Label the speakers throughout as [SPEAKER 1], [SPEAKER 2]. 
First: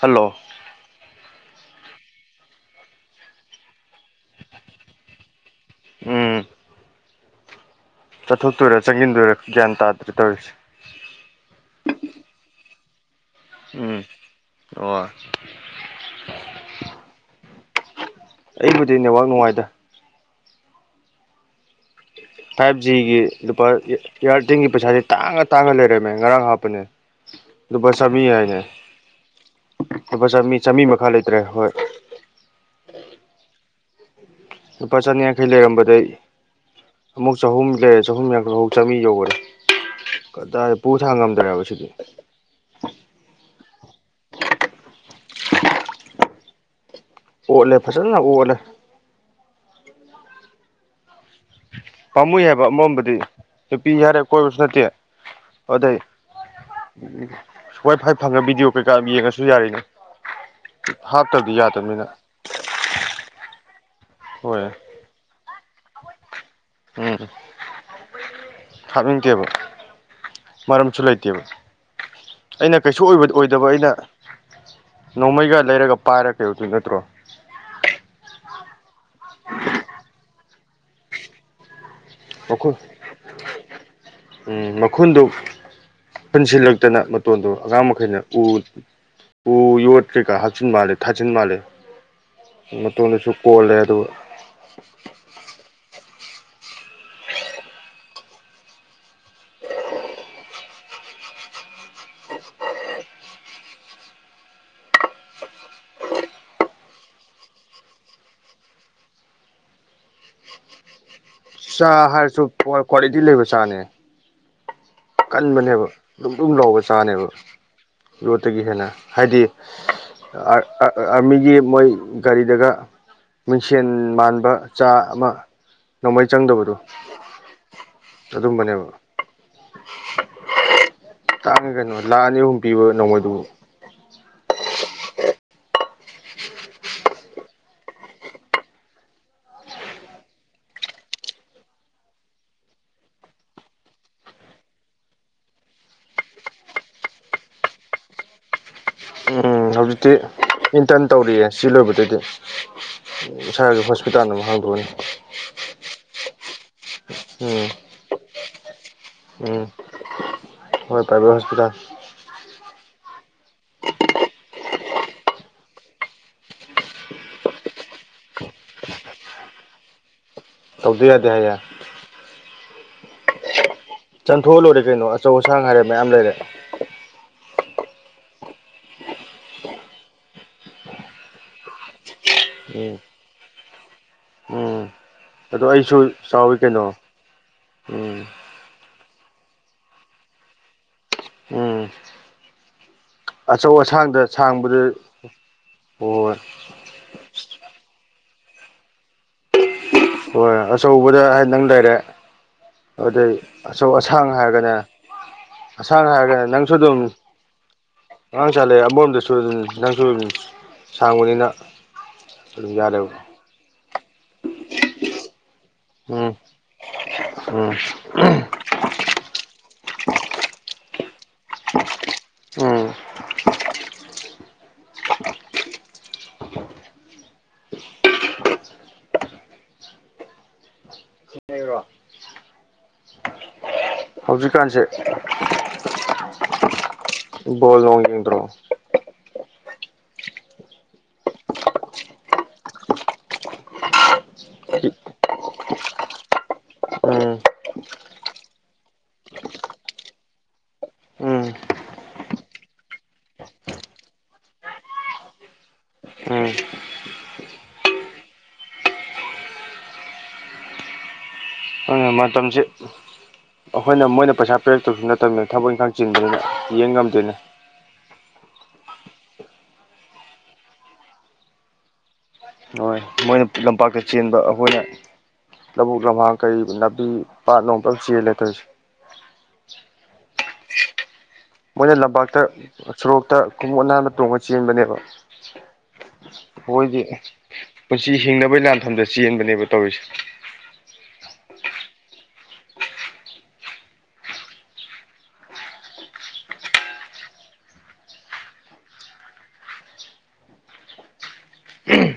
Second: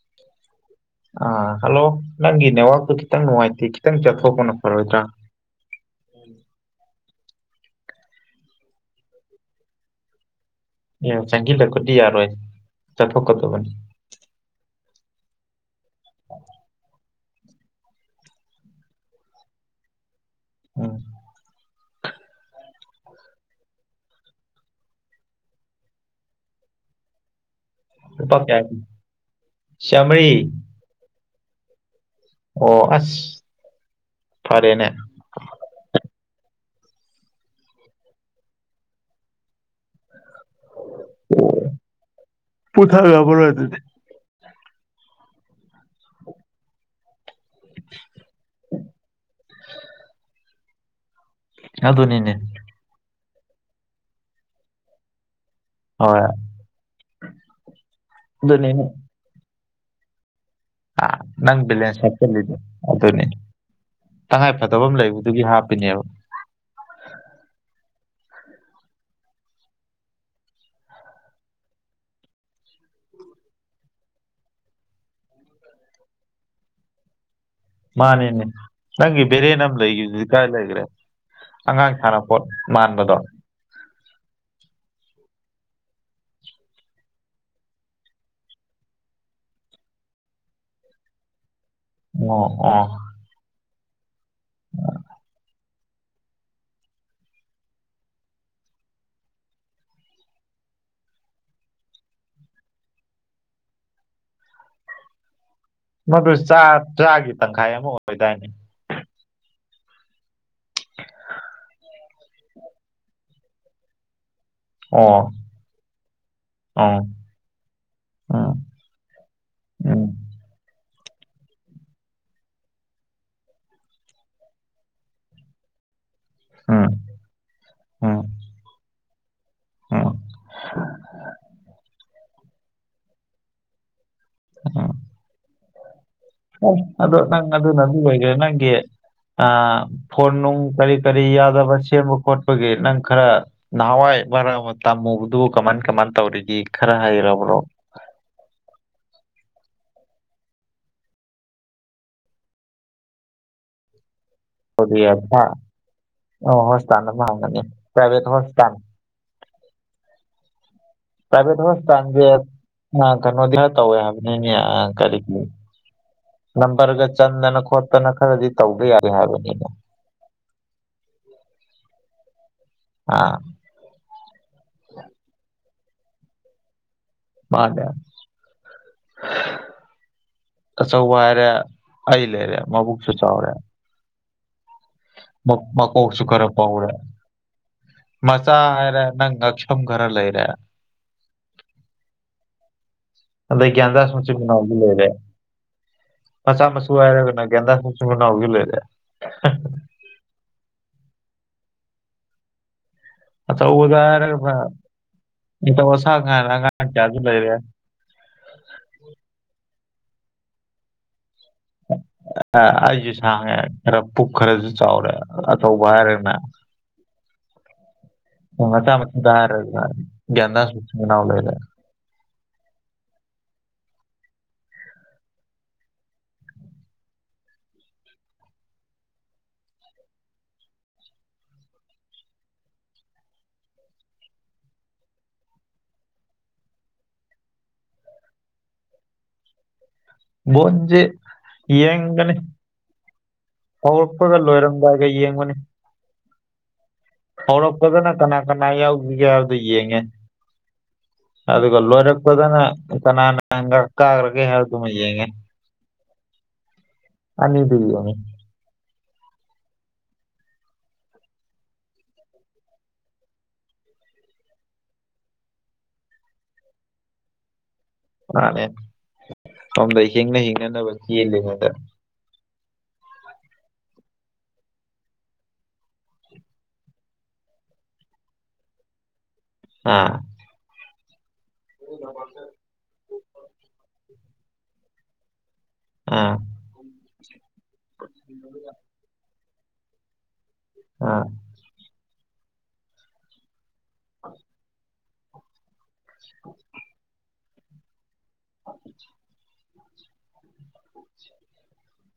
[SPEAKER 1] hello
[SPEAKER 2] ꯑ hello ꯅꯪꯒꯤ ꯅꯦꯠꯋꯥꯛꯇꯨ ꯈꯤꯇꯪ ꯅꯨꯡꯉꯥꯏꯇꯦ ꯈꯤꯇꯪ ꯆꯠꯊꯣꯛꯄꯅ ꯐꯔꯣꯏꯗ꯭ꯔꯥ
[SPEAKER 1] ꯎꯝ ꯆꯠꯊꯣꯛꯇꯣꯏꯔꯥ ꯆꯪꯟꯖꯤꯟꯗꯣꯏꯔꯥ ꯒ꯭ꯌꯥꯟ ꯇꯥꯗ꯭ꯔꯦ ꯇꯧꯔꯤꯁꯦ
[SPEAKER 2] ꯑꯦ ꯆꯪꯁꯤꯜꯂꯛꯄꯗꯤ ꯌꯥꯔꯣꯏ ꯆꯠꯊꯣꯛꯀꯗꯕꯅꯤ
[SPEAKER 1] ꯎꯝ ꯑꯣ ꯑꯩꯕꯨꯗꯤ ꯅꯦꯠꯋꯥꯛ ꯅꯨꯡꯉꯥꯏꯗ
[SPEAKER 2] ꯎꯝ
[SPEAKER 1] ꯐꯥꯏꯚ ꯖꯤꯒꯤ ꯂꯨꯄꯥ ꯏꯌꯥꯔꯇꯦꯜꯒꯤ ꯄꯩꯁꯥꯁ ꯇꯥꯡꯉ ꯇꯥꯡꯉ ꯂꯩꯔꯝꯃꯦ ꯉꯔꯥꯡ ꯍꯥꯞꯄꯅꯦ ꯂꯨꯄꯥ ꯆꯥꯝꯃꯔꯤ ꯍꯥꯏꯅꯦ ꯂꯗꯨꯨꯄꯥ
[SPEAKER 2] ꯆꯥꯝꯃꯔꯤ
[SPEAKER 1] ꯆꯥꯝꯃ ꯆꯥꯝꯃꯔꯤ ꯃꯈꯥ ꯂꯩꯇ꯭ꯔꯦ ꯍꯣꯏ
[SPEAKER 2] ꯑꯣ ꯑꯁ ꯐꯔꯦꯅꯦ
[SPEAKER 1] ꯂꯨꯄꯥ ꯆꯅꯤ ꯌꯥꯡꯈꯩ ꯂꯩꯔꯝꯕꯗꯩ ꯑꯃꯨꯛ ꯆꯍꯨꯝ ꯂꯩꯔꯦ ꯆꯍꯨꯝ ꯌꯥꯡꯛꯇꯐꯥꯎꯛ [unintelligible] ꯆꯥꯝꯃꯔꯤ ꯌꯧꯈꯔꯦ ꯀꯗꯥꯏ ꯄꯨ ꯊꯥꯡ ꯉꯝꯗ꯭ꯔꯦꯕ ꯁꯤꯗꯤ
[SPEAKER 2] ꯄꯨꯊꯥꯡ ꯉꯝꯃꯔꯣꯏ ꯑꯗꯨꯗꯤ
[SPEAKER 1] ꯑꯣꯠꯂꯦ ꯐꯖꯅꯅ ꯑꯣꯠꯂꯦ
[SPEAKER 2] [inaudible] ꯑꯗꯨꯅꯤꯅꯦ
[SPEAKER 1] ꯄꯥꯝꯃꯨꯏ ꯍꯥꯏꯕ ꯑꯃꯔꫭꯝꯗꯗꯤ ꯅꯨꯄꯤ ꯌꯥꯔꯦ ꯀꯣꯏꯕꯁꯨ ꯅꯠꯇꯦ ꯑꯗꯩ
[SPEAKER 2] ꯍꯣꯏ
[SPEAKER 1] ꯋꯥꯏ ꯐꯥꯏ ꯐꯪꯉ ꯕꯤꯗꯤꯑꯣ
[SPEAKER 2] ꯑꯗꯨꯅꯤꯅꯦ
[SPEAKER 1] ꯀꯩꯀꯥ ꯌꯦꯡꯉꯁꯨ ꯌꯥꯔꯤꯅꯤ
[SPEAKER 2] ꯑꯥ
[SPEAKER 1] ꯍꯥꯞ
[SPEAKER 2] ꯅꯪ ꯕꯦꯂꯦꯟꯁ ꯍꯥꯞꯆꯜꯂꯤꯗꫭ ꯑꯗꯨꯅꯤ
[SPEAKER 1] ꯍꯣꯏ
[SPEAKER 2] ꯇꯉꯥꯏꯐꯗꯕ ꯑꯃ ꯂꯩꯕꯗꯨꯒꯤ ꯍꯥꯞꯄꯤꯅꯦꯕ
[SPEAKER 1] ꯎꯝ ꯍꯥꯞꯅꯤꯡꯗꯦꯕ ꯃꯔꯝꯁꯨ ꯂꯩꯇꯦꯕ ꯑꯩꯅ ꯀꯩꯁꯨ ꯑꯣꯏ ꯑꯣꯏꯗꯕ ꯑꯩꯅ ꯅꯣꯡꯃꯩꯒ ꯂꯩꯔꯒ ꯄꯥꯏꯔꯒ ꯀꯩꯗꯧꯗꯣꯏ ꯅꯠꯇ꯭ꯔꯣ
[SPEAKER 2] ꯃꯥꯅꯦꯅꯦ ꯅꯪꯒꯤ ꯕꯦꯔꯦꯟ ꯅ ꯑꯃ ꯂꯩꯈꯤꯕ ꯍꯧꯖꯤꯛ ꯀꯥꯏ ꯂꯩꯈ꯭ꯔꯦ ꯑꯉꯥꯡ ꯊꯥꯔ ꯃꯥꯟꯥꯟꯕꯗ
[SPEAKER 1] ꯎ ꯃꯈꯨꯟꯗꯨ ꯄꯨꯟꯁꯤꯜꯂꯛꯇꯅ ꯃꯇꯣꯟꯗꯣ ꯑꯉꯥꯡ ꯃꯈꯩꯅ ꯎ ꯎ ꯌꯣꯠꯇ꯭ꯔꯤꯀ ꯍꯥꯞꯆꯤꯟ ꯃꯥꯜꯂꯦ ꯊꯥꯆꯤꯟ ꯃꯥꯜꯂꯦ
[SPEAKER 2] ꯑꯣ ꯑꯣ
[SPEAKER 1] ꯃꯇꯣꯗꯁꯨ ꯀꯣꯜꯂꯦ ꯑꯗꯨꯒ
[SPEAKER 2] ꯃꯗꯨ ꯆꯥ ꯆ꯭ꯔꯥꯒꯤ ꯇꯪꯈꯥꯏ ꯑꯃ ꯑꯣꯏꯗꯥꯏꯅꯦ
[SPEAKER 1] ꯆꯥ ꯍꯥꯏꯔꯁꯨ ꯀ꯭ꯋꯥꯂꯤꯇꯤ ꯂꯩꯕ ꯆꯥꯅꯦ
[SPEAKER 2] ꯑꯣ
[SPEAKER 1] ꯀꯟꯕꯅꯦꯕ ꯅꯨꯡ ꯅꯨꯡ ꯂꯥꯎꯕ
[SPEAKER 2] ꯑꯣ
[SPEAKER 1] ꯆꯥꯅꯦꯕ
[SPEAKER 2] ꯎꯝ
[SPEAKER 1] ꯌꯣꯠꯇꯒꯤ ꯍꯦꯟꯅ ꯍꯥꯏꯗꯤ
[SPEAKER 2] ꯎꯝ
[SPEAKER 1] ꯑꯃꯤꯒꯤ ꯃꯣꯏ ꯔꯤ ꯒꯥ ꯃꯤꯡꯁꯦꯟ ꯃꯥꯟꯕ ꯆꯥ ꯑꯃ ꯅꯣꯡꯃꯩ ꯆꯪꯗꯕꯗꯣ
[SPEAKER 2] ꯎꯝ ꯎꯝ
[SPEAKER 1] ꯑꯗꯨꯝꯕꯅꯦꯕ
[SPEAKER 2] ꯎꯝ
[SPEAKER 1] ꯇꯥꯡꯉꯦ ꯀꯩꯅꯣ ꯂꯥꯛꯑꯅꯤ ꯑꯍꯨꯝ ꯄꯤꯕ ꯅꯣꯡꯃꯩꯗꯨꯕꯨ
[SPEAKER 2] ꯑꯗꯣ ꯅꯪ ꯑꯗꯨꯅꯗꯤ ꯑꯣꯏꯈꯦ ꯅꯪꯒꯤ ꯐꯣꯟ ꯅꯨꯡ ꯀꯔꯤ ꯀꯔꯤ ꯌꯥꯗꯕ ꯁꯦꯝꯕ ꯈꯣꯠꯄꯒꯤ ꯅꯪ ꯈꯔ ꯅꯅꯥꯋꯥ ꯑꯩꯕꯔ ꯇ ꯃꯗꯨ ꯀꯃꯥꯟ ꯀꯃꯥꯟ ꯇꯧꯔꯤꯗꯤ ꯈꯔ ꯍꯥꯏꯔꯕ꯭ꯔꯣ
[SPEAKER 1] ꯎꯝ ꯍꯧꯖꯤꯛꯇꯤ ꯏꯟꯇꯔꯟ ꯇꯧꯔꯤꯌꯦ ꯁꯤ ꯂꯣꯏꯕꯗꯗꯤ ꯏꯁꯥꯒꯤ ꯍꯣꯁꯄꯤꯇꯥꯜ ꯑꯃ ꯍꯪꯕ ꯑꯗꯨꯅꯤ
[SPEAKER 2] ꯑꯣ ꯍꯣꯁꯄꯤꯇꯥꯜꯥꯡꯅꯤ ꯄꯥꯏꯕꯦꯠ ꯍꯣꯁꯄꯤꯇꯥꯜ
[SPEAKER 1] ꯎꯝ ꯍꯣꯏ
[SPEAKER 2] ꯄ꯭ꯔꯥꯏꯚꯦꯠ
[SPEAKER 1] ꯍꯣꯁꯄꯤꯇꯥꯜ
[SPEAKER 2] ꯍꯣꯁꯄꯤꯇꯥꯜꯁꯦ ꯀꯩꯅꯣꯗꯤ ꯇꯧꯋꯦ ꯍꯥꯏꯕꯅꯤꯅꯦ ꯀꯔꯤꯒꯤ ꯅꯝꯕꯔꯒ ꯆꯟꯗꯅ ꯈꯣꯠꯇꯅ ꯈꯔꯗꯤ ꯇꯧꯗ ꯌꯥꯏꯗꯦ ꯍꯥꯏꯕꯅꯤꯅ
[SPEAKER 1] ꯇꯧꯗ ꯌꯥꯗꯦ ꯍꯥꯏꯌꯦ
[SPEAKER 2] ꯑꯥ
[SPEAKER 1] ꯆꯟꯊꯣꯛꯍꯜꯂꯣꯏꯔꯦ ꯀꯩꯅꯣ ꯑꯆꯧ ꯑꯁꯥꯡ ꯍꯥꯏꯔꯦ ꯃꯌꯥꯝ ꯂꯩꯔꯦ
[SPEAKER 2] ꯃꯥꯗ ꯑꯆꯧꯕ ꯍꯥꯏꯔꯦ ꯑꯩ ꯂꯩꯔꯦ
[SPEAKER 1] ꯎꯝ
[SPEAKER 2] ꯃꯕꯨꯛꯁꯨ ꯆꯥꯎꯔꯦ
[SPEAKER 1] ꯎꯝ
[SPEAKER 2] ꯃ
[SPEAKER 1] ꯑꯗꯣ
[SPEAKER 2] ꯃꯥ
[SPEAKER 1] ꯑꯩꯁꯨ
[SPEAKER 2] ꯑꯣꯁꯨ ꯈꯔ
[SPEAKER 1] ꯆꯥꯎꯋꯤ
[SPEAKER 2] ꯑꯥꯎꯔ
[SPEAKER 1] ꯀꯩꯅꯣ ꯎꯝ
[SPEAKER 2] ꯃꯥ ꯆꯥ ꯍꯥꯏꯔꯦ ꯅꯪ ꯉꯛꯁꯝ ꯈꯔ ꯂꯩꯔꯦ
[SPEAKER 1] ꯎꯝ
[SPEAKER 2] ꯑꯗꯗꯒꯤ
[SPEAKER 1] ꯑꯆꯧ
[SPEAKER 2] ꯑꯗꯁ
[SPEAKER 1] ꯑꯁꯥꯡꯗ
[SPEAKER 2] ꯃꯆꯨꯅ
[SPEAKER 1] ꯁꯥꯡꯕꯗ
[SPEAKER 2] ꯂꯩꯦ
[SPEAKER 1] ꯍꯣꯏ
[SPEAKER 2] ꯃꯆꯥ ꯃꯆ ꯁꯨꯔꯒꯅꯒꯗ ꯁꯆꯅ ꯎꯒ ꯂꯔ
[SPEAKER 1] ꯍꯣꯏ ꯑꯆꯧꯕꯗ ꯍꯥꯏ ꯅꯪ ꯂꯩꯔꯦ ꯑꯗꯨꯗꯩ ꯑꯆꯧ
[SPEAKER 2] ꯑꯆꯧꯕꯗ
[SPEAKER 1] ꯑꯁꯥꯡ
[SPEAKER 2] ꯍꯥꯏꯔꯒꯅ
[SPEAKER 1] ꯍꯥꯏꯔꯒꯅꯦ
[SPEAKER 2] ꯅꯤꯡꯊꯧ
[SPEAKER 1] ꯑꯁꯥꯡ ꯍꯥꯏꯔꯒꯅꯦ
[SPEAKER 2] ꯍꯥꯏꯅ
[SPEAKER 1] ꯅꯪꯁꯨ
[SPEAKER 2] ꯑꯉꯥꯡ
[SPEAKER 1] ꯑꯗꯨꯝ
[SPEAKER 2] ꯀꯌꯥꯁꯨ ꯂꯩꯔꯦ
[SPEAKER 1] ꯑꯉꯥꯡ ꯆꯥꯠꯂꯑꯦ ꯑꯃꯔꯣꯝꯗꯁꯨ ꯑꯗꯨꯝ ꯅꯪꯁꯨ ꯑꯗꯨꯝ ꯁꯥꯡꯕꯅꯤꯅ ꯑꯗꯨꯝ ꯌꯥꯔꯦꯕ
[SPEAKER 2] ꯑꯩꯁꯨ ꯁꯥꯡꯉꯦ ꯈꯔ ꯄꯨꯛ ꯈꯔꯁꯨ ꯆꯥꯎꯔꯦ ꯑꯆꯧꯕ ꯍꯥꯌꯔꯒꯅꯥ
[SPEAKER 1] ꯎꯝ ꯎꯝ
[SPEAKER 2] ꯃꯆꯥ ꯃ ꯔ ꯒꯗ ꯂꯩꯔꯦ [unintelligible]
[SPEAKER 1] ꯎꯝ ꯍꯧꯖꯤꯛꯀꯥꯟꯁꯦ ꯕꯣꯜ ꯅꯣꯡ ꯌꯦꯡꯗ꯭ꯔꯣ
[SPEAKER 2] ꯕꯣꯜꯖꯦ ꯌꯦꯡꯒꯅꯤ ꯍꯧꯔꯛꯄꯒ ꯂꯣꯏꯔꯝꯗꯥꯏꯒ ꯌꯦꯡꯕꯅꯤ
[SPEAKER 1] ꯎꯝ
[SPEAKER 2] ꯍꯧꯔꯛꯄꯗꯅ ꯀꯅꯥ ꯀꯅꯥ ꯌꯥꯎꯈꯤꯒꯦ ꯍꯥꯏꯕꯗ ꯌꯦꯡꯉꯦ
[SPEAKER 1] ꯎꯝ
[SPEAKER 2] ꯑꯗꯨꯒ ꯂꯣꯔꯛꯄꯗꯅ ꯀꯅꯥꯪ ꯀꯒ꯭ꯔꯒꯦꯍꯥꯏꯗꯨ ꯃ ꯌꯦꯡꯑꯦ
[SPEAKER 1] ꯎꯝ
[SPEAKER 2] ꯑꯅꯤꯗꯨ ꯌꯦꯪꯏ
[SPEAKER 1] ꯎꯝ ꯃꯇꯝꯁꯦ ꯑꯩꯈꯣꯏꯅ ꯃꯣꯏꯅ ꯄꯩꯁꯥ ꯄꯤꯔꯛꯇꯕꯁꯨ ꯅꯠꯇꯕꯅꯤꯅ ꯊꯕꯛ ꯏꯪꯈꯥꯡ ꯆꯤꯟꯗꯣꯏꯅꯤꯅ ꯌꯦꯡ ꯉꯝꯗꯦꯅꯤ
[SPEAKER 2] ꯃꯥꯅꯦ ꯁꯣꯝꯗ ꯍꯤꯡꯅ ꯍꯤꯡꯅꯅꯕ ꯆꯦꯜꯂꯤꯉꯩꯗ
[SPEAKER 1] ꯍꯣꯏ ꯃꯣꯏꯅ ꯂꯝꯄꯥꯛꯇ ꯆꯦꯟꯕ ꯑꯩꯈꯣꯏꯅ ꯂꯧꯕꯨꯛ ꯂꯝꯍꯥꯡ ꯀꯩ ꯅꯥꯄꯤ ꯄꯥꯠꯂꯣꯝꯇ ꯆꯦꯜꯂꯦ ꯇꯣꯏꯔꯤꯁꯦ
[SPEAKER 2] ꯑꯥ
[SPEAKER 1] ꯃꯣꯏꯅ ꯂꯝꯄꯥꯛꯇ ꯁꯣꯔꯣꯛꯇ ꯈꯣꯡꯎꯞ ꯅꯥꯟꯕ ꯇꯣꯡꯉ ꯆꯦꯟꯕꯅꯦꯕ
[SPEAKER 2] ꯑꯥ
[SPEAKER 1] ꯑꯩꯈꯣꯏꯒꯤ ꯄꯨꯟꯁꯤ ꯍꯤꯡꯅꯕꯩ ꯂꯥꯟꯐꯝꯗ ꯆꯦꯟꯕꯅꯦꯕ ꯇꯧꯔꯤꯁꯦ
[SPEAKER 2] ꯑ ꯑ ꯎ ꯍ
[SPEAKER 1] ꯎꯝ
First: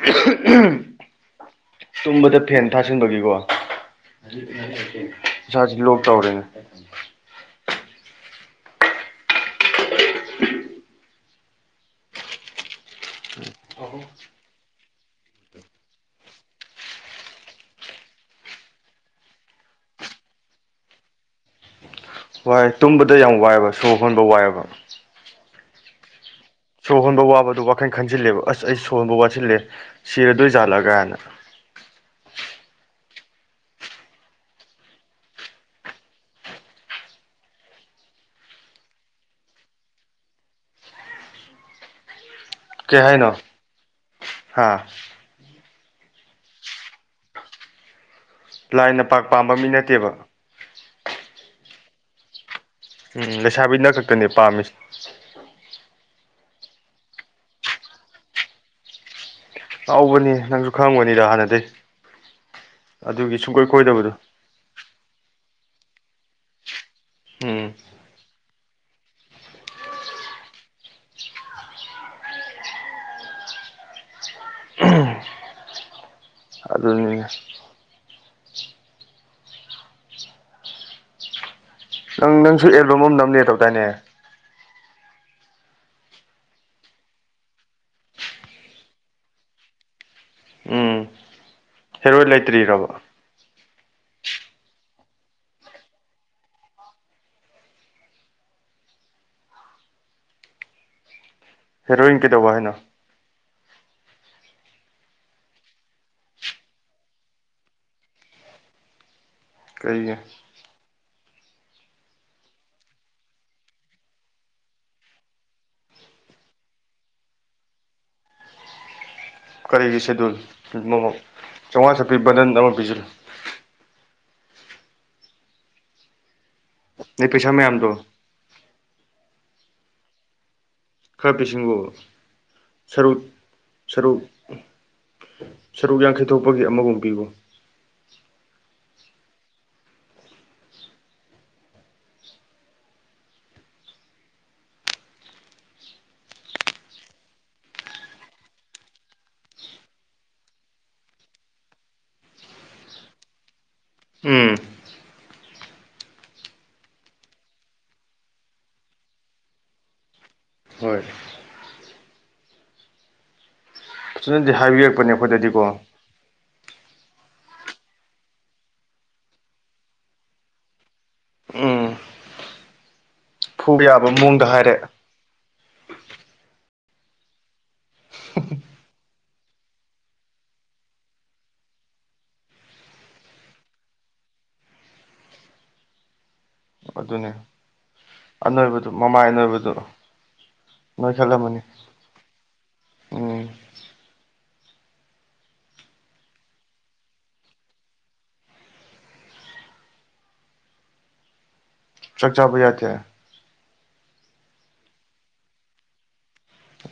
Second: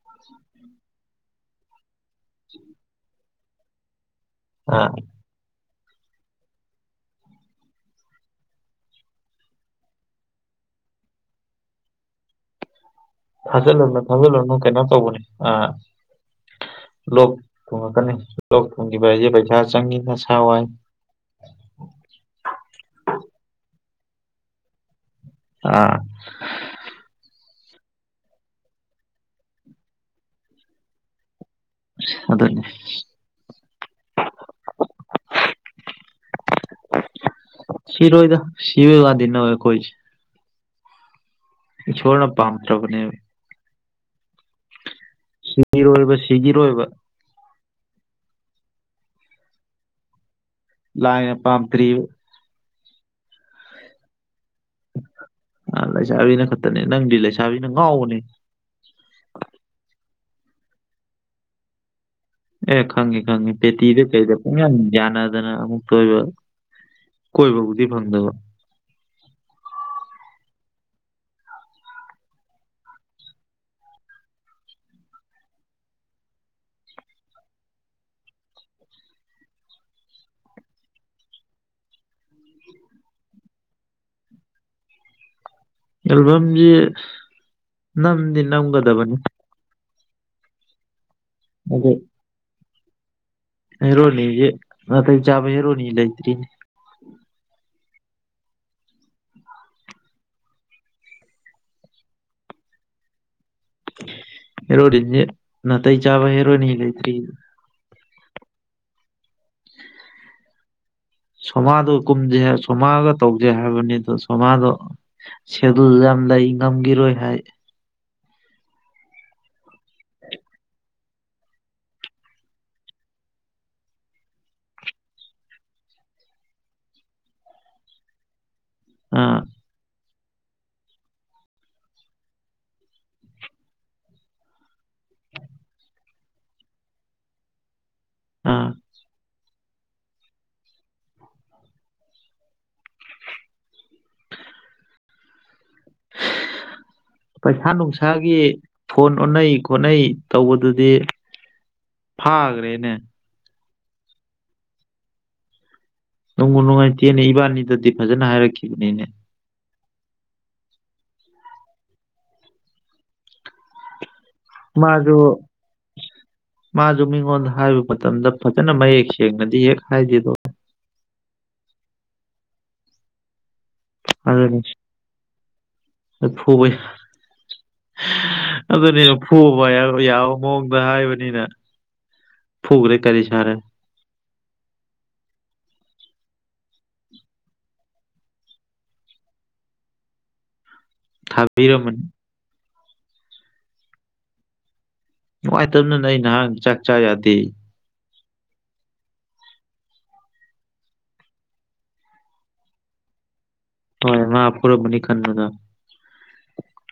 [SPEAKER 2] ꯎꯝ
[SPEAKER 1] ꯇꯨꯝꯕꯗ ꯐꯦꯟ ꯊꯥꯁꯤꯟꯕꯒꯤꯀꯣ
[SPEAKER 2] ꯑꯥ
[SPEAKER 1] ꯏꯁꯥꯁꯤ ꯂꯣꯛ ꯇꯧꯔꯦꯅꯦ
[SPEAKER 2] ꯊꯥꯖꯤꯜꯂꯨꯅꯨ ꯊꯥꯖꯤꯜꯂꯨꯅꯨ ꯀꯩꯅꯣ ꯇꯧꯕꯅꯦ ꯑ ꯂꯣꯛ ꯊꯨꯡꯉꯛꯀꯅꯤ ꯂꯣꯛ ꯊꯨꯡꯈꯤꯕ ꯍꯥꯏꯁꯦ ꯄꯩꯁꯥ ꯆꯪꯉꯤ ꯅꯁꯥ ꯋꯥꯏ
[SPEAKER 1] ꯍꯏ ꯇꯨꯝꯕꯗ ꯌꯥꯝ ꯋꯥꯏꯑꯕ ꯁꯣꯔ ꯍꯣꯟꯕ ꯋꯥꯏꯑꯕ
[SPEAKER 2] ꯑꯥ
[SPEAKER 1] ꯁ ꯍꯣꯟꯕ ꯋꯥꯕꯗ ꯋꯥꯈꯜ ꯈꯟꯖꯤꯜꯂꯦꯕ ꯑꯁ ꯑꯩ ꯁꯨꯍꯣꯟꯕ ꯋꯥꯠꯁꯤꯜꯂꯦ ꯁꯤꯔꯗꯣꯏ ꯖꯥꯜꯂꯒꯅ
[SPEAKER 2] ꯑꯗꯨꯗꯅꯦꯦ ꯁꯤꯔꯣꯏꯗ ꯁꯤꯔꯣꯏ ꯋꯥꯗꯅꯈꯣꯏ ꯁꯣꯣꯔꯅ
[SPEAKER 1] ꯀ ꯍꯥꯏꯥꯏꯅꯣ ꯍꯥꯥ
[SPEAKER 2] ꯁꯤꯒꯤꯔꯣꯏꯕ ꯁꯤꯒꯤꯔꯣꯏꯕ
[SPEAKER 1] ꯂꯥꯏꯅ ꯄꯥꯛ ꯄꯥꯝꯕ ꯃꯤ ꯅꯠꯇꯦꯕ
[SPEAKER 2] ꯂꯥꯏꯅ ꯄꯥꯝꯗ꯭ꯔꯤꯕ
[SPEAKER 1] ꯎꯝ ꯂꯩꯁꯥꯕꯤꯅ ꯈꯛꯇꯅꯦ ꯄꯥꯝꯃꯤꯁꯤ
[SPEAKER 2] ꯑ ꯂꯩꯁꯥꯕꯤꯅ ꯈꯛꯇꯅꯦ ꯅꯪꯗꯤ ꯂꯩꯁꯥꯕꯤꯅ ꯉꯥꯎꯕꯅꯦ
[SPEAKER 1] ꯍꯥꯎꯕꯅꯤ ꯅꯪꯁꯨ ꯈꯪꯕꯅꯤꯗ ꯍꯥꯟꯅꯗꯩ
[SPEAKER 2] ꯑꯦ ꯈꯪꯉꯤ
[SPEAKER 1] ꯑꯗꯨꯒꯤ
[SPEAKER 2] ꯈꯪꯉꯤ
[SPEAKER 1] ꯁꯨꯡꯀꯣꯏ
[SPEAKER 2] ꯄꯦꯇꯤ ꯗ
[SPEAKER 1] ꯀꯣꯏꯗꯕꯗꯣ
[SPEAKER 2] ꯀꯩꯗ ꯗꯅ ꯑꯃꯛ ꯇꯕ
[SPEAKER 1] ꯎꯝ
[SPEAKER 2] ꯀꯣꯏꯕꯕꯨꯗꯤ ꯐꯪꯗꯕ
[SPEAKER 1] ꯑꯗꯨꯅꯤ ꯪ ꯅꯪꯁꯨ ꯑꯦꯜꯕꯝ ꯑꯃ ꯅꯝꯅꯦ ꯇꯧꯗꯥꯏꯅꯦ
[SPEAKER 2] ꯑꯦꯜꯕꯝꯁꯤ ꯅꯝꯗꯤ ꯅꯝꯒꯗꯕꯅꯤ
[SPEAKER 1] ꯎꯝ
[SPEAKER 2] ꯑꯗꯨ
[SPEAKER 1] ꯍꯦꯔꯣꯏ ꯂꯩꯇ꯭ꯔꯤꯔꯕ
[SPEAKER 2] ꯍꯦꯔꯣꯅꯤꯦ ꯃ ꯆꯥꯕ ꯍꯦꯔꯣꯅꯤ ꯏꯂꯇ꯭ꯔꯤ
[SPEAKER 1] ꯍꯦꯔꯣꯏꯟ ꯀꯩꯗꯧꯕ ꯍꯥꯏꯅꯣ
[SPEAKER 2] ꯍꯦꯔꯣꯅꯤꯖ ꯅ ꯇꯩ ꯆꯥꯕ ꯍꯦꯔꯣꯅꯤ ꯂꯩꯇ꯭ꯔꯤ
[SPEAKER 1] ꯀꯩꯒꯤ
[SPEAKER 2] ꯁꯣꯃꯥꯗꯣ ꯀꯨꯝꯁꯦ ꯁꯣꯃꯥꯒ ꯇꯧꯁꯦ ꯍꯥꯏꯕꯅꯤ ꯑꯣ ꯁꯣꯃꯥꯗꯣ ꯁꯦꯗꯨꯜ ꯌꯥꯝ ꯂꯩ ꯉꯝꯈꯤꯔꯣꯏ ꯍꯥꯏ
[SPEAKER 1] ꯀꯔꯤꯒꯤ ꯁꯦꯗꯨꯜ ꯆꯥꯝꯃꯉꯥ ꯆꯠꯄꯤ ꯕꯟꯗꯟ ꯑꯃ ꯄꯤꯁꯤꯂꯨ ꯅ ꯄꯩꯁꯥ ꯃꯌꯥꯝꯗꯣ
[SPEAKER 2] ꯑ
[SPEAKER 1] ꯈꯔꯕꯤꯁꯤꯡꯕꯨꯨ ꯁꯔꯨꯛ ꯁꯔꯨꯛ ꯌꯥꯡꯈꯩꯊ ꯊꯣꯛꯄꯒꯤ ꯑꯃꯒꯨꯝ ꯄꯤꯕꯨꯨ
[SPEAKER 2] ꯑꯥ [inaudible] ꯄꯩꯁꯥ ꯅꯨꯡꯁꯥꯒꯤ ꯐꯣꯟ ꯑꯣꯟꯅꯩ ꯈꯣꯠꯅꯩ ꯇꯧꯕꯗꯨꯗꯤ ꯐꯥꯈ꯭ꯔꯦꯅꯦ
[SPEAKER 1] ꯎꯝ
[SPEAKER 2] ꯅꯣꯡꯕꯨꯨ ꯅꯨꯡꯉꯥꯏꯇꯦꯅꯦ ꯏꯕꯥꯅꯤꯗꯗꯤ ꯐꯖꯅ ꯍꯥꯏꯔꯛꯈꯤꯕꯅꯤꯅꯦ
[SPEAKER 1] ꯍꯣꯏ ꯁꯤꯅꯗꯤ ꯍꯥꯏꯕꯤꯔꯛꯄꯅꯦ
[SPEAKER 2] ꯃꯥꯁꯨ
[SPEAKER 1] ꯑꯩꯈꯣꯏꯗꯗꯤꯀꯣ
[SPEAKER 2] ꯃꯥꯁꯨ ꯃꯤꯉꯣꯟꯗ ꯍꯥꯏꯕꯨ ꯃꯇꯝꯗ ꯐꯖꯅ ꯃꯌꯦꯛ ꯁꯦꯡꯅꯗꯤ ꯍꯦꯛ ꯍꯥꯏꯗ‌ꯦꯗꯣ
[SPEAKER 1] ꯊꯨꯕ ꯌꯥꯕ ꯃꯑꯣꯡꯗ
[SPEAKER 2] ꯑꯗꯨꯅꯤ
[SPEAKER 1] ꯍꯥꯏꯔꯦ
[SPEAKER 2] ꯐꯨꯕ
[SPEAKER 1] [inaudible]
[SPEAKER 2] ꯑꯗꯨꯅꯤꯅ ꯐꯨꯕ ꯌꯥꯕ ꯃꯑꯣꯡꯗ ꯍꯥꯏꯕꯅꯤꯅ ꯐꯨꯈ꯭ꯔꯦ ꯀꯔꯤ ꯁꯥꯔꯦ
[SPEAKER 1] ꯑꯗꯨꯅꯦ ꯑꯅꯣꯏꯕꯗꫭ ꯃꯃꯥꯏ ꯑꯅꯣꯏꯕꯗꫭ
[SPEAKER 2] ꯊꯥꯕꯤꯔꯝꯃꯅꯤ
[SPEAKER 1] ꯎꯝ
[SPEAKER 2] ꯅꯨꯡꯉꯥꯏꯇꯕꯅꯤꯅ ꯑꯩ ꯅꯍꯥꯟ ꯆꯥꯛ ꯆꯥ ꯌꯥꯗꯦ
[SPEAKER 1] ꯆꯥꯛ ꯆꯥꯕ ꯌꯥꯇꯦ
[SPEAKER 2] ꯍꯣꯏ ꯃꯥ ꯐꯨꯔꯝꯃꯅꯤ ꯈꯥꯟꯕꯗ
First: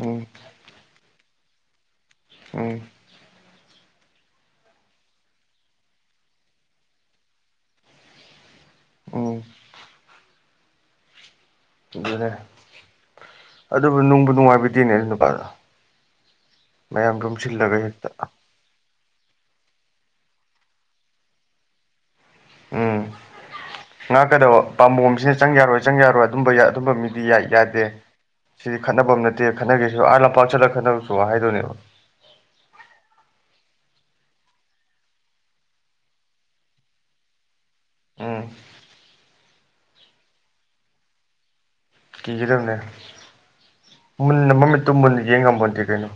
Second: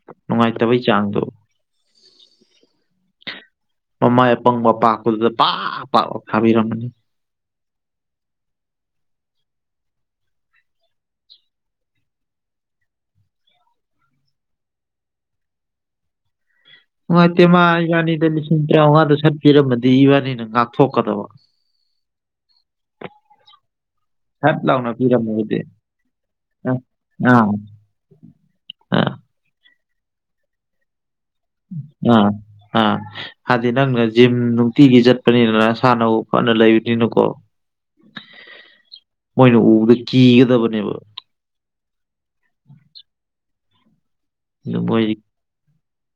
[SPEAKER 1] ꯑꯣ
[SPEAKER 2] ꯅꯨꯡꯉꯥꯏꯇꯕꯩ ꯆꯥꯡꯗꯣ
[SPEAKER 1] ꯑꯣ
[SPEAKER 2] ꯃꯃꯥꯏ ꯑꯄꯪꯕ ꯃꯄꯥꯛꯄꯨꯗꯨꯗ ꯄꯥꯛ ꯄꯥꯛ ꯐꯥꯕꯤꯔꯝꯃꯅꯤ
[SPEAKER 1] ꯑꯣ ꯑꯗꯨꯅꯦ ꯑꯗꯨꯕꯨ ꯅꯨꯡꯕꯨ ꯅꯨꯡꯉꯥꯏꯕꯗꯤꯅꯦ ꯅꯨꯄꯥꯗ‌ꫭ
[SPEAKER 2] ꯅꯨꯡꯉꯥꯏꯇꯦ ꯃꯥ
[SPEAKER 1] ꯍꯦꯛꯇ
[SPEAKER 2] ꯏꯕꯥꯅꯤꯗ ꯂꯤꯁꯤꯡ ꯇꯔꯥꯃꯉꯥꯗ ꯁꯠꯄꯤꯔꯝꯃꯗꯤ ꯏꯕꯥꯅꯤꯅ ꯉꯥꯛꯊꯣꯛꯀꯗꯕ
[SPEAKER 1] ꯎꯝ
[SPEAKER 2] [inaudible] ꯁꯠ
[SPEAKER 1] ꯉꯥꯛꯀꯗꯕ
[SPEAKER 2] ꯂꯥꯎꯅ
[SPEAKER 1] ꯄꯥꯝꯕꯣꯝꯁꯤꯅ ꯆꯪ
[SPEAKER 2] ꯄꯤꯔꯝꯃꯒꯗꯤ
[SPEAKER 1] ꯌꯥꯔꯣꯏ ꯆꯪ ꯌꯥꯔꯣꯏ ꯑꯗꯨꯝꯕ
[SPEAKER 2] ꯑ
[SPEAKER 1] ꯑꯗꯨꯝꯕ ꯃꯤꯗꯤ ꯌꯥꯏ
[SPEAKER 2] ꯑꯥ
[SPEAKER 1] ꯌꯥꯗꯦ ꯁꯤꯗꯤ ꯈꯠꯐꯝ ꯑꯃ ꯅꯠꯇꯦ ꯈꯠꯅꯒꯦꯁꯨ ꯑꯥ ꯂꯝꯄꯥꯛ ꯆꯠꯂꯒ ꯈꯠꯅꯕꯁꯨ ꯍꯥꯏꯗꯣꯏꯅꯦꯕ
[SPEAKER 2] ꯎꯝ ꯎꯝ ꯍꯥꯏꯗꯤ ꯅꯪꯅ ꯖꯤꯝ ꯅꯨꯡꯇꯤꯒꯤ ꯆꯠꯄꯅꯤꯅꯅꯁꯥꯟꯅ ꯐꯅ ꯂꯩꯕꯅꯤꯅꯀꯣ ꯎꯝ
[SPEAKER 1] ꯎꯝ
[SPEAKER 2] ꯃꯣꯏꯅ ꯎꯕꯗ ꯀꯤꯒꯗꯕꯅꯦꯕ
[SPEAKER 1] ꯀꯤꯒꯗꯕꯅꯦ ꯃꯨꯟꯅ
[SPEAKER 2] ꯑꯗꯨ
[SPEAKER 1] ꯃꯃꯤꯠꯠꯇꯨ ꯃꯨꯟꯅ ꯌꯦꯡꯉꯝꯃꯗꯤꯦ ꯀꯩꯅꯣ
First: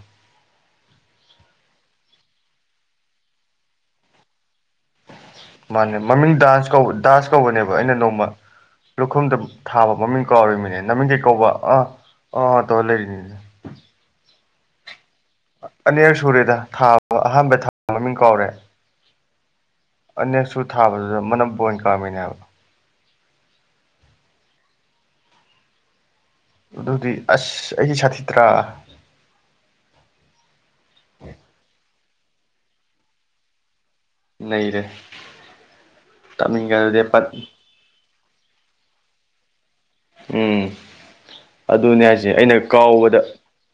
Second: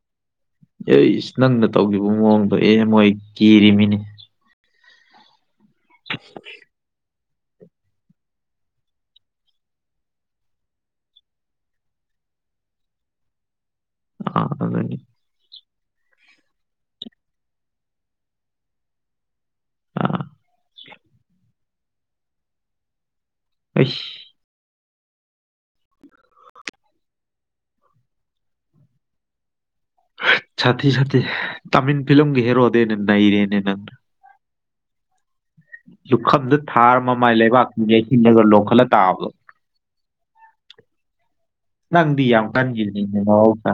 [SPEAKER 2] ꯑꯦ ꯏꯁ ꯅꯪꯅ ꯇꯧꯈꯤꯕ ꯃꯑꯣꯡꯗꯣ ꯑꯦ ꯃꯣꯏ ꯀꯤꯔꯤꯃꯤꯅꯦ
[SPEAKER 1] ꯃꯥꯅꯦ ꯃꯃꯤꯡ ꯗꯥꯟꯁ ꯀꯧꯕ ꯗꯥꯟꯁ ꯀꯧꯕꯅꯦꯕ ꯑꯩꯅ ꯅꯣꯡꯃ ꯂꯧꯨꯈꯣꯝꯗ ꯊꯥꯕ ꯃꯃꯤꯡ ꯀꯥꯎꯔꯤꯕꯃꯤꯅꯦ ꯅꯃꯤꯡ ꯀꯩ ꯀꯧꯕ ꯑꯥ ꯑꯥ ꯑꯥ ꯇꯧꯔ ꯂꯩꯔꯤꯅꯤꯅꯦ
[SPEAKER 2] ꯑ ꯑꯗꯨꯅꯤ
[SPEAKER 1] ꯑꯅꯤꯔꯛ ꯁꯨꯔꯦꯗ ꯊꯥ ꯑꯍꯥꯟꯕ ꯊꯥ ꯃꯃꯤꯡ ꯀꯧꯔꯦ
[SPEAKER 2] ꯑꯥ
[SPEAKER 1] ꯑꯅꯦꯛꯁꯨ ꯊꯥꯕꯗꯨꯗ ꯃꯅꯝ ꯕꫭꯟ ꯀꯥꯝꯃꯤꯅꯦꯕ
[SPEAKER 2] ꯑꯁ
[SPEAKER 1] ꯑꯗꯨꯗꯤ ꯑꯁ ꯑꯩꯗꯤ ꯁꯥꯊꯤ ꯇ꯭ꯔꯥ
[SPEAKER 2] ꯁꯥꯊꯤ ꯁꯥꯊꯤ ꯇꯥꯃꯤꯜ ꯐꯤꯂꯝꯒꯤ ꯍꯦꯔꯣꯗꯩ ꯍ‌ꯦꯟꯅ ꯅꯩꯔꯦꯅꯦ ꯅꯪ
[SPEAKER 1] ꯅꯩꯔꯦ
[SPEAKER 2] ꯂꯨꯈꯝꯗ
[SPEAKER 1] ꯇꯝꯅꯤꯡꯉꯦ
[SPEAKER 2] ꯊꯥꯔ
[SPEAKER 1] ꯑꯗꯨꯗꯤ ꯄꯠ
[SPEAKER 2] ꯃꯃꯥꯏ ꯂꯩꯕꯥꯛꯁꯤꯡ ꯌꯩꯁꯤꯂꯒ ꯂ ꯂꯧꯈꯠꯂ ꯇꯥꯕꯗꯣ
[SPEAKER 1] ꯎꯝ ꯑꯗꯨꯅꯦ
[SPEAKER 2] ꯅꯪꯗꯤ
[SPEAKER 1] ꯍꯥꯏꯁꯦ
[SPEAKER 2] ꯌꯥꯝ
[SPEAKER 1] ꯑꯩꯅ
[SPEAKER 2] ꯀꯟꯒꯤꯕꯅꯤꯅ‌ꯦ
[SPEAKER 1] ꯀꯥꯎꯕꯗ
[SPEAKER 2] ꯃꯍꯧꯁꯥ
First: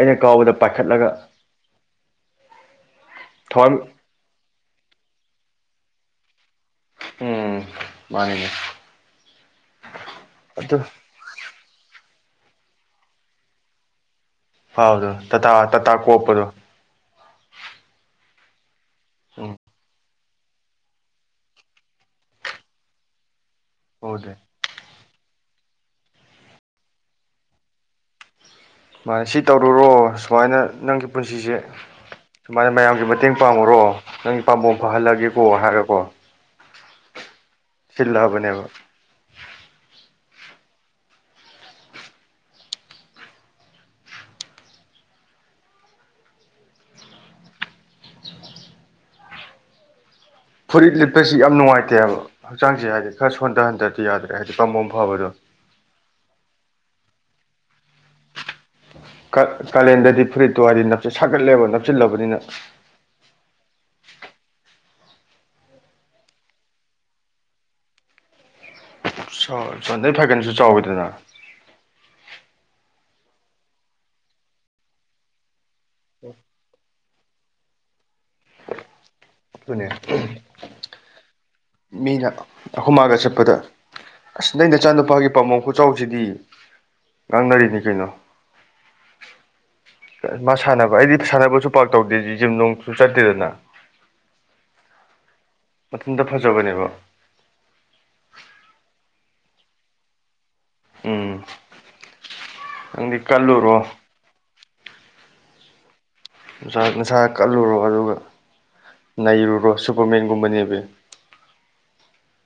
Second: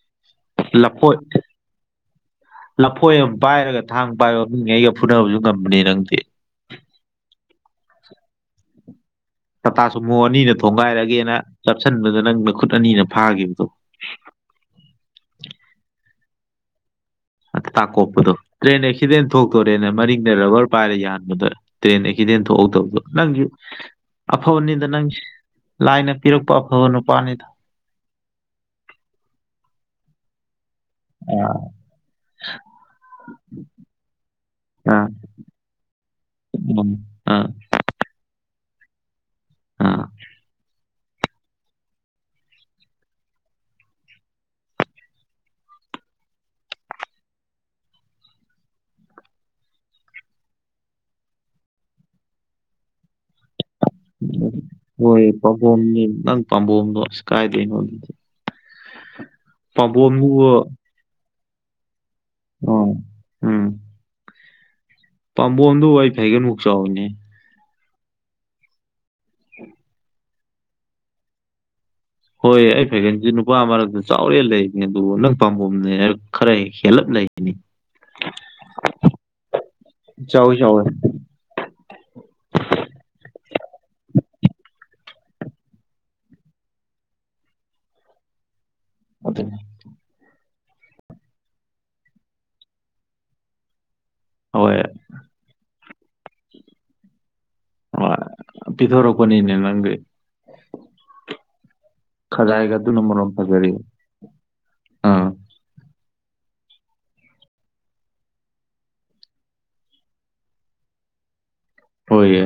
[SPEAKER 1] ꯑꯩꯅ ꯀꯥꯎꯕꯗ ꯄꯥꯏꯈꯠꯂꯒ
[SPEAKER 2] ꯂꯐꯣꯏ ꯂꯐꯣꯏ ꯑꯃ
[SPEAKER 1] ꯊꯋꯥꯏ
[SPEAKER 2] ꯄꯥꯏꯔꯒ ꯊꯥꯡꯕ ꯕꯥꯏ ꯃꯡꯉ ꯑꯩꯒ ꯐꯨꯅꯕꯁꯨ ꯉꯝꯕꯅꯤ ꯅꯪꯗꯤ
[SPEAKER 1] ꯎꯝ ꯃꯥꯅꯤꯅꯦ
[SPEAKER 2] ꯇꯥꯇꯥ ꯁꯃꯨ ꯑꯅꯤꯅ
[SPEAKER 1] ꯑꯗꯨ
[SPEAKER 2] ꯊꯣꯡꯒꯥꯏꯔꯒꯦꯅ ꯆꯞꯁꯤꯟꯕꯗ ꯅꯪ ꯃꯈꯨꯠ ꯑꯅꯤꯅ ꯐꯥꯈꯤꯕꯗꯣ
[SPEAKER 1] ꯍꯥꯎꯗꯣ ꯇꯥꯇꯥ ꯇꯥꯇꯥ ꯀꯣꯛꯞꯄꯗꯣ
[SPEAKER 2] ꯑ ꯇꯥꯛꯀꯣꯛꯄꯗꯣ ꯇ꯭ꯔꯦꯟ ꯑꯦꯛꯁꯤꯗꯦꯟ
[SPEAKER 1] ꯎꯝ
[SPEAKER 2] ꯊꯣꯛꯇꯣꯔꯦꯅ ꯃꯔꯤ ꯅ ꯔꯕꯔ ꯄꯥꯏꯔ ꯌꯥꯟꯕꯗ ꯇ꯭ꯔꯦꯟ ꯑꯦꯛꯁꯤꯗꯦꯟ ꯊꯣꯛꯍꯧꯗꯕꯗꯣ ꯅꯪꯁꯨ
[SPEAKER 1] ꯍꯧꯗꯦ
[SPEAKER 2] ꯑꯐꯕꯅꯤꯗ ꯅꯪ ꯂꯥꯏꯅ ꯄꯤꯔꯛꯄ ꯑꯐꯕ ꯅꯨꯄꯥꯅꯤꯗ
[SPEAKER 1] ꯃꯥꯅꯤ ꯁꯤ ꯇꯧꯔꯨꯔꯣ ꯁꯨꯃꯥꯏꯅ ꯅꯪꯒꯤ ꯄꯨꯟꯁꯤꯁꯦ
[SPEAKER 2] ꯑꯥ
[SPEAKER 1] ꯁꯨꯃꯥꯏꯅ ꯃꯌꯥꯝꯒꯤ ꯃꯇꯦꯡ ꯄꯥꯡꯉꯨꯔꯣ ꯅꯪ ꯄꯥꯝꯕꯣꯝ
[SPEAKER 2] ꯑꯥ
[SPEAKER 1] ꯐꯍꯜꯂꯒꯦꯀꯣ ꯍꯥꯏꯔꯀꯣ
[SPEAKER 2] ꯎꯝ ꯑꯥ
[SPEAKER 1] ꯁꯤꯜꯂꯑꯕꯅꯦ ꯑꯕ
[SPEAKER 2] ꯑꯥ
[SPEAKER 1] ꯐꯨꯔꯤꯠ ꯂꯤꯠꯄꯁꯤ ꯌꯥꯝ ꯅꯨꯡꯉꯥꯏꯇꯦꯕ ꯍꯛꯆꯥꯡꯁꯦ ꯍꯥꯏꯗꯤ ꯈꯔ ꯁꯣꯟꯊꯍꯟꯗꯗꯤ ꯌꯥꯗ꯭ꯔꯦ ꯍꯥꯏꯗꯤ ꯄꯥꯝꯕꯣꯝ
[SPEAKER 2] ꯍꯣꯏ
[SPEAKER 1] ꯐꯕꯗꯣ
[SPEAKER 2] ꯄꯥꯝꯕꯣꯝꯅꯤ ꯅꯪ ꯄꯥꯝꯕꯣꯝꯗꯣ ꯑꯁ ꯀꯥꯏꯗꯩꯅꯣ
[SPEAKER 1] ꯀꯥꯂꯦꯟꯗꯗꯤ
[SPEAKER 2] ꯄꯥꯝꯕꯣꯝꯗꯨꯕꯨ
[SPEAKER 1] ꯐꯨꯔꯤꯠꯇꯨ ꯍꯥꯏꯗꯤ ꯅꯞ ꯁꯥꯒꯠꯂꯦꯕ ꯅꯞꯁꯤꯜꯂꯕꯅꯤꯅ
[SPEAKER 2] ꯑꯣꯀ ꯎꯝ ꯄꯥꯝꯕꯣꯝꯗꯨ ꯑꯩ ꯐꯩꯒꯟꯃꯨꯛ ꯆꯥꯎꯏꯅꯦ
[SPEAKER 1] ꯆꯥꯎ ꯅꯩ ꯐꯩꯒꯟꯁꯨ ꯆꯥꯎꯋꯤꯗꯅ
[SPEAKER 2] ꯍꯣꯏ ꯑꯩ ꯐꯩꯒꯜꯁꯤ ꯅꯨꯄꯥ ꯃꯔꯛꯇ ꯆꯥꯎꯔꯦ ꯂꯩꯅꯦ ꯑꯗꯨ ꯅꯪ ꯄꯥꯝꯕꯣꯝꯅꯦ ꯈꯔ ꯍꯦꯜꯂꯞ ꯂꯩ
[SPEAKER 1] ꯑꯗꯨꯅꯦ
[SPEAKER 2] ꯆꯥꯎꯏ ꯆꯥꯎꯏ
[SPEAKER 1] ꯃꯤꯅ ꯑꯈꯣꯢꯃꯥꯒ ꯆꯠꯄꯗ ꯑꯁ ꯅꯪ ꯅꯆꯥꯅꯨꯄꯥꯒꯤ ꯄꯥꯝꯕꯣꯝ ꯈꯨꯆꯥꯎꯁꯤꯗꯤ ꯉꯥꯡꯅꯔꯤꯅꯤ ꯀꯩꯅꯣ
[SPEAKER 2] ꯑꯗꯨꯅꯤ
[SPEAKER 1] ꯃꯥ ꯁꯥꯟꯅꯕ ꯑꯩꯗꯤ ꯁꯥꯟꯅꯕꯁꯨ ꯄꯥꯛ ꯇꯧꯗꯦ ꯖꯤꯝ ꯅꯨꯡꯁꯨ ꯆꯠꯇꯦꯗꯅ
[SPEAKER 2] ꯍꯣꯏ
[SPEAKER 1] ꯃꯊꯟꯇ ꯐꯖꯕꯅꯦꯕ
[SPEAKER 2] ꯍꯣꯢ ꯄꯤꯊꯣꯔꯛꯄꯅꯤꯅꯦ ꯅꯪꯗꯤ
[SPEAKER 1] ꯎꯝ
[SPEAKER 2] ꯈꯖꯥꯏꯒ ꯑꯗꯨꯅ
[SPEAKER 1] ꯅꯪꯗꯤ
[SPEAKER 2] ꯃꯔꯣꯝ ꯐꯖꯔꯤ
[SPEAKER 1] ꯀꯜꯂꯨꯔꯣ
[SPEAKER 2] ꯑꯥ
[SPEAKER 1] ꯅꯁꯥ ꯅꯁꯥ ꯀꯜꯂꯨꯔꯣ ꯑꯗꯨꯒ ꯅꯩꯔꯨꯔꯣ ꯁꯨꯄꯔꯃꯦꯟꯒꯨꯝꯕꯅꯦꯃꯤ
[SPEAKER 2] ꯍꯣꯏ ꯌꯦ